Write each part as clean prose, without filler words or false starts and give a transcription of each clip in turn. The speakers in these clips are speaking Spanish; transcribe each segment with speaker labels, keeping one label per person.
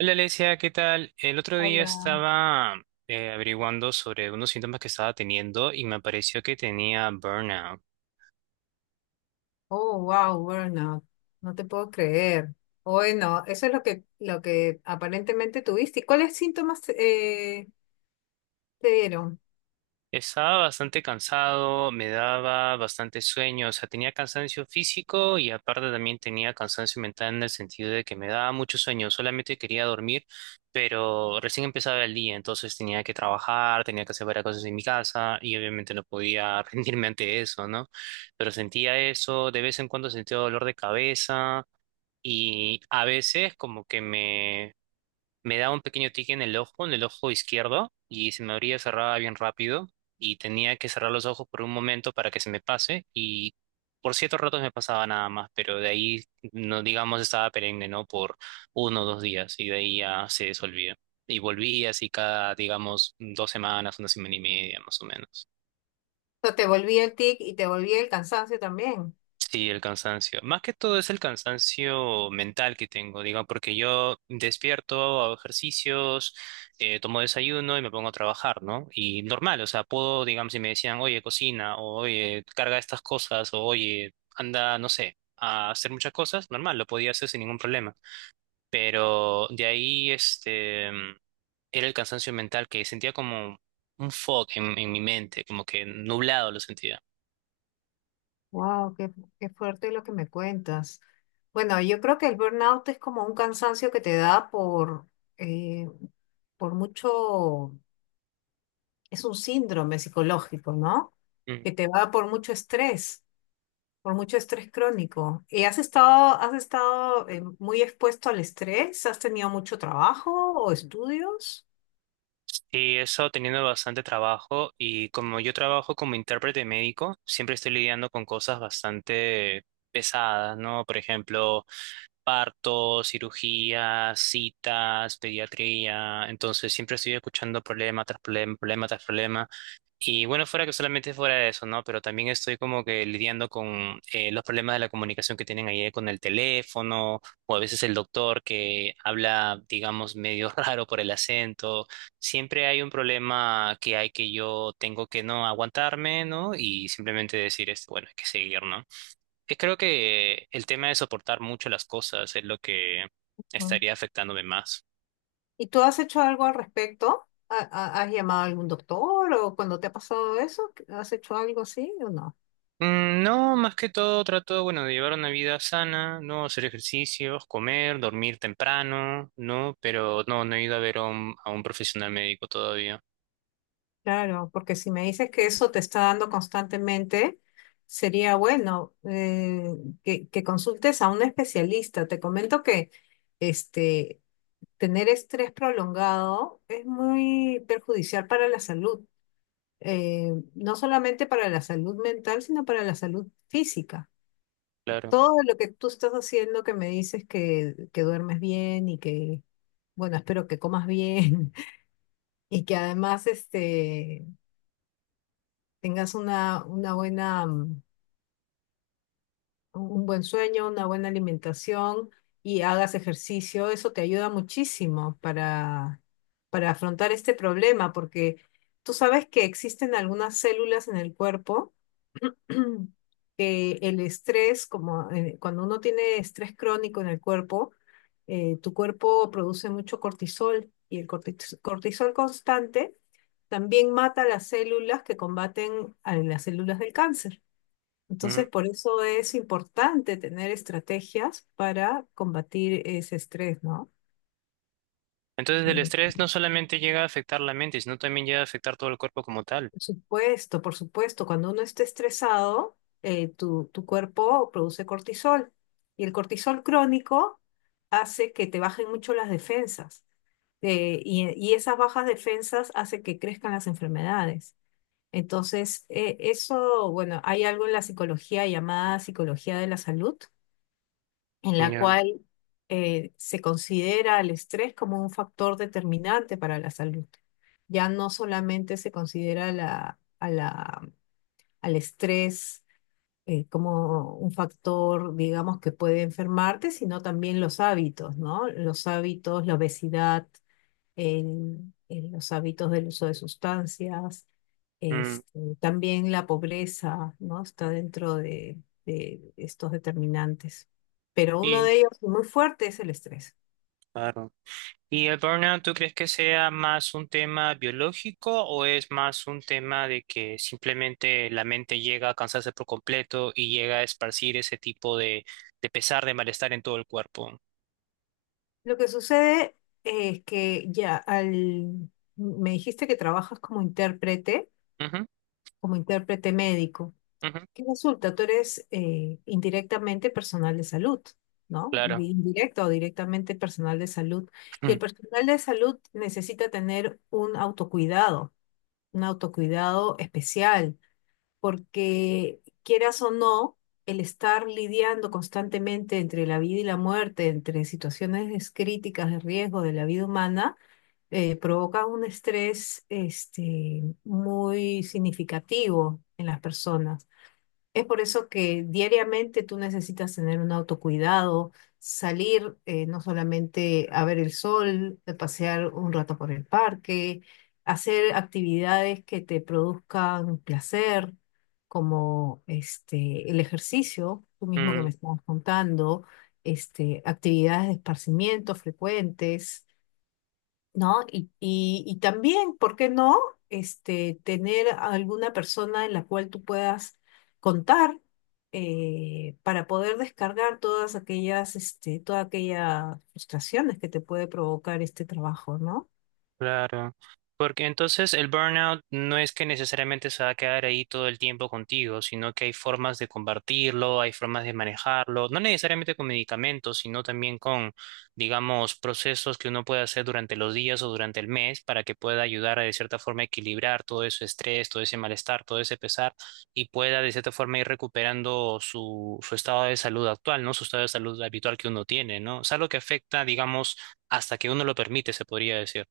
Speaker 1: Hola, Alesia, ¿qué tal? El otro día
Speaker 2: Hola.
Speaker 1: estaba averiguando sobre unos síntomas que estaba teniendo y me apareció que tenía burnout.
Speaker 2: Oh, wow, burnout. No te puedo creer. Bueno, eso es lo que aparentemente tuviste. ¿Y cuáles síntomas te dieron?
Speaker 1: Estaba bastante cansado, me daba bastante sueño, o sea, tenía cansancio físico y aparte también tenía cansancio mental en el sentido de que me daba mucho sueño, solamente quería dormir, pero recién empezaba el día, entonces tenía que trabajar, tenía que hacer varias cosas en mi casa y obviamente no podía rendirme ante eso, ¿no? Pero sentía eso, de vez en cuando sentía dolor de cabeza. Y a veces me daba un pequeño tique en el ojo izquierdo, y se me abría, cerraba bien rápido, y tenía que cerrar los ojos por un momento para que se me pase, y por ciertos ratos me pasaba nada más, pero de ahí, no digamos, estaba perenne, ¿no? Por uno o dos días, y de ahí ya se desolvía. Y volví así cada, digamos, dos semanas, una semana y media, más o menos.
Speaker 2: O sea, te volví el tic y te volví el cansancio también.
Speaker 1: Sí, el cansancio. Más que todo es el cansancio mental que tengo, diga, porque yo despierto, hago ejercicios, tomo desayuno y me pongo a trabajar, ¿no? Y normal, o sea, puedo, digamos, si me decían, oye, cocina, o oye, carga estas cosas, o oye, anda, no sé, a hacer muchas cosas, normal, lo podía hacer sin ningún problema. Pero de ahí, era el cansancio mental que sentía como un fog en mi mente, como que nublado lo sentía.
Speaker 2: Wow, qué, qué fuerte lo que me cuentas. Bueno, yo creo que el burnout es como un cansancio que te da eh, por mucho, es un síndrome psicológico, ¿no?
Speaker 1: Mm.
Speaker 2: Que te va por mucho estrés. Por mucho estrés crónico. ¿Y has estado muy expuesto al estrés? ¿Has tenido mucho trabajo o estudios?
Speaker 1: Sí, he estado teniendo bastante trabajo y como yo trabajo como intérprete médico, siempre estoy lidiando con cosas bastante pesadas, ¿no? Por ejemplo, partos, cirugías, citas, pediatría. Entonces siempre estoy escuchando problema tras problema, problema tras problema. Y bueno, fuera que solamente fuera de eso, ¿no? Pero también estoy como que lidiando con los problemas de la comunicación que tienen ahí con el teléfono, o a veces el doctor que habla, digamos, medio raro por el acento. Siempre hay un problema que hay que yo tengo que no aguantarme, ¿no? Y simplemente decir, este, bueno, hay que seguir, ¿no? Y creo que el tema de soportar mucho las cosas es lo que
Speaker 2: Mm.
Speaker 1: estaría afectándome más.
Speaker 2: ¿Y tú has hecho algo al respecto? ¿Has llamado a algún doctor o cuando te ha pasado eso? ¿Has hecho algo así o no?
Speaker 1: Mm, no, más que todo trato, bueno, de llevar una vida sana, no hacer ejercicios, comer, dormir temprano, ¿no? Pero no he ido a ver a a un profesional médico todavía,
Speaker 2: Claro, porque si me dices que eso te está dando constantemente, sería bueno que consultes a un especialista. Te comento que este, tener estrés prolongado es muy perjudicial para la salud, no solamente para la salud mental, sino para la salud física.
Speaker 1: claro.
Speaker 2: Todo lo que tú estás haciendo, que me dices que duermes bien y que, bueno, espero que comas bien y que además este, tengas una buena un buen sueño, una buena alimentación y hagas ejercicio, eso te ayuda muchísimo para afrontar este problema, porque tú sabes que existen algunas células en el cuerpo que el estrés, como cuando uno tiene estrés crónico en el cuerpo, tu cuerpo produce mucho cortisol y el cortisol constante también mata las células que combaten a las células del cáncer.
Speaker 1: Ujú.
Speaker 2: Entonces, por eso es importante tener estrategias para combatir ese estrés, ¿no?
Speaker 1: Entonces el
Speaker 2: Eh,
Speaker 1: estrés no solamente llega a afectar la mente, sino también llega a afectar todo el cuerpo como tal.
Speaker 2: por supuesto, por supuesto, cuando uno está estresado, tu, tu cuerpo produce cortisol y el cortisol crónico hace que te bajen mucho las defensas y esas bajas defensas hacen que crezcan las enfermedades. Entonces, eso, bueno, hay algo en la psicología llamada psicología de la salud en la
Speaker 1: Ya.
Speaker 2: cual se considera el estrés como un factor determinante para la salud. Ya no solamente se considera al estrés como un factor, digamos, que puede enfermarte, sino también los hábitos, ¿no? Los hábitos, la obesidad, los hábitos del uso de sustancias,
Speaker 1: Mm,
Speaker 2: este, también la pobreza, ¿no? Está dentro de estos determinantes. Pero uno
Speaker 1: sí,
Speaker 2: de ellos muy fuerte es el estrés.
Speaker 1: claro. ¿Y el burnout, tú crees que sea más un tema biológico o es más un tema de que simplemente la mente llega a cansarse por completo y llega a esparcir ese tipo de pesar, de malestar en todo el cuerpo?
Speaker 2: Lo que sucede es que ya al... Me dijiste que trabajas
Speaker 1: Ujú,
Speaker 2: como intérprete médico.
Speaker 1: ujú,
Speaker 2: ¿Qué resulta? Tú eres indirectamente personal de salud, ¿no?
Speaker 1: claro.
Speaker 2: Indirecto o directamente personal de salud. Y el personal de salud necesita tener un autocuidado especial, porque quieras o no, el estar lidiando constantemente entre la vida y la muerte, entre situaciones críticas de riesgo de la vida humana, provoca un estrés este, muy significativo en las personas. Es por eso que diariamente tú necesitas tener un autocuidado, salir no solamente a ver el sol, a pasear un rato por el parque, hacer actividades que te produzcan placer, como este, el ejercicio, tú mismo que me estás contando, este, actividades de esparcimiento frecuentes. ¿No? Y también, ¿por qué no? Este, tener a alguna persona en la cual tú puedas contar para poder descargar todas aquellas, este, todas aquellas frustraciones que te puede provocar este trabajo, ¿no?
Speaker 1: Claro, porque entonces el burnout no es que necesariamente se va a quedar ahí todo el tiempo contigo, sino que hay formas de combatirlo, hay formas de manejarlo, no necesariamente con medicamentos, sino también con, digamos, procesos que uno puede hacer durante los días o durante el mes para que pueda ayudar a de cierta forma equilibrar todo ese estrés, todo ese malestar, todo ese pesar y pueda de cierta forma ir recuperando su estado de salud actual, ¿no? Su estado de salud habitual que uno tiene, ¿no? Es algo que afecta, digamos, hasta que uno lo permite, se podría decir.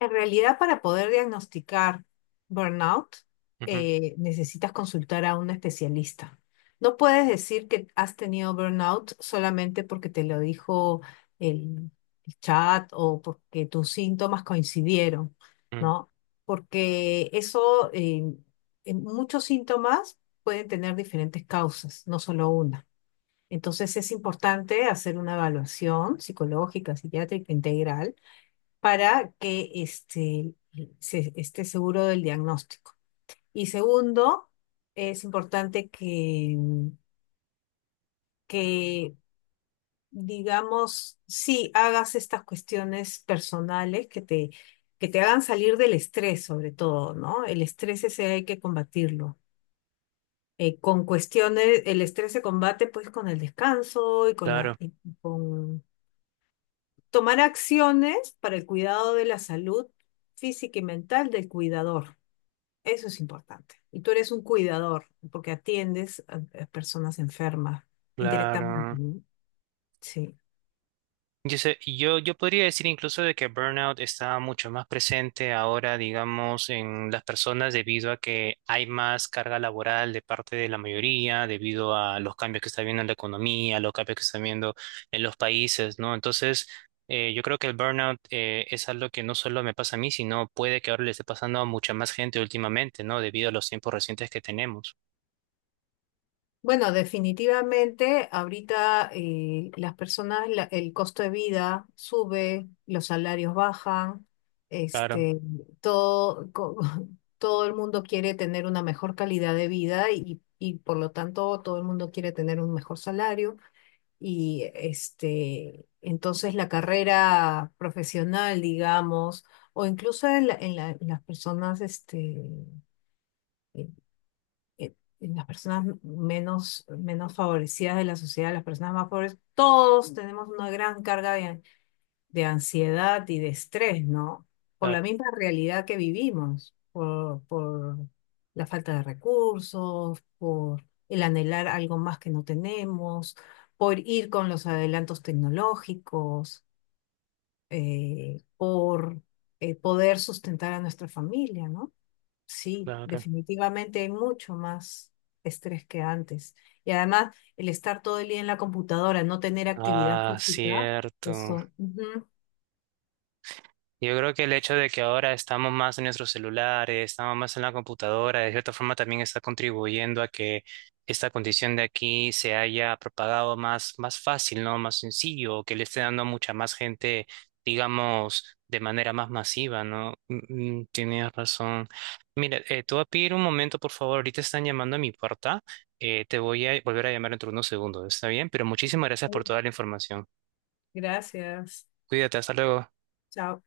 Speaker 2: En realidad, para poder diagnosticar burnout,
Speaker 1: Ujú,
Speaker 2: necesitas consultar a un especialista. No puedes decir que has tenido burnout solamente porque te lo dijo el, el chat o porque tus síntomas coincidieron,
Speaker 1: ujú,
Speaker 2: ¿no? Porque eso, en muchos síntomas pueden tener diferentes causas, no solo una. Entonces es importante hacer una evaluación psicológica, psiquiátrica integral para que este, esté seguro del diagnóstico. Y segundo, es importante que, digamos, sí hagas estas cuestiones personales que te hagan salir del estrés, sobre todo, ¿no? El estrés ese hay que combatirlo. Con cuestiones, el estrés se combate pues con el descanso y con la,
Speaker 1: claro,
Speaker 2: y con tomar acciones para el cuidado de la salud física y mental del cuidador. Eso es importante. Y tú eres un cuidador, porque atiendes a personas enfermas indirectamente.
Speaker 1: claro.
Speaker 2: ¿No? Sí.
Speaker 1: Yo podría decir incluso de que burnout está mucho más presente ahora, digamos, en las personas debido a que hay más carga laboral de parte de la mayoría, debido a los cambios que está viendo en la economía, los cambios que están viendo en los países, ¿no? Entonces, yo creo que el burnout es algo que no solo me pasa a mí, sino puede que ahora le esté pasando a mucha más gente últimamente, ¿no? Debido a los tiempos recientes que tenemos.
Speaker 2: Bueno, definitivamente ahorita las personas, el costo de vida sube, los salarios bajan,
Speaker 1: Claro,
Speaker 2: este, todo, todo el mundo quiere tener una mejor calidad de vida y por lo tanto todo el mundo quiere tener un mejor salario. Y este, entonces la carrera profesional, digamos, o incluso en, en las personas, este, eh, eh, en las personas menos, menos favorecidas de la sociedad, las personas más pobres, todos tenemos una gran carga de ansiedad y de estrés, ¿no? Por la
Speaker 1: claro,
Speaker 2: misma realidad que vivimos, por la falta de recursos, por el anhelar algo más que no tenemos, por ir con los adelantos tecnológicos, por poder sustentar a nuestra familia, ¿no? Sí,
Speaker 1: claro.
Speaker 2: definitivamente hay mucho más estrés que antes. Y además, el estar todo el día en la computadora, no tener actividad
Speaker 1: Ah,
Speaker 2: física,
Speaker 1: cierto.
Speaker 2: eso. Ujú.
Speaker 1: Yo creo que el hecho de que ahora estamos más en nuestros celulares, estamos más en la computadora, de cierta forma también está contribuyendo a que esta condición de aquí se haya propagado más, más fácil, ¿no? Más sencillo, que le esté dando a mucha más gente, digamos, de manera más masiva, ¿no? Mm, mm, tienes razón. Mira, te voy a pedir un momento, por favor. Ahorita están llamando a mi puerta. Te voy a volver a llamar dentro de unos segundos, ¿está bien? Pero muchísimas gracias por toda la información.
Speaker 2: Gracias.
Speaker 1: Cuídate, hasta luego.
Speaker 2: Chao.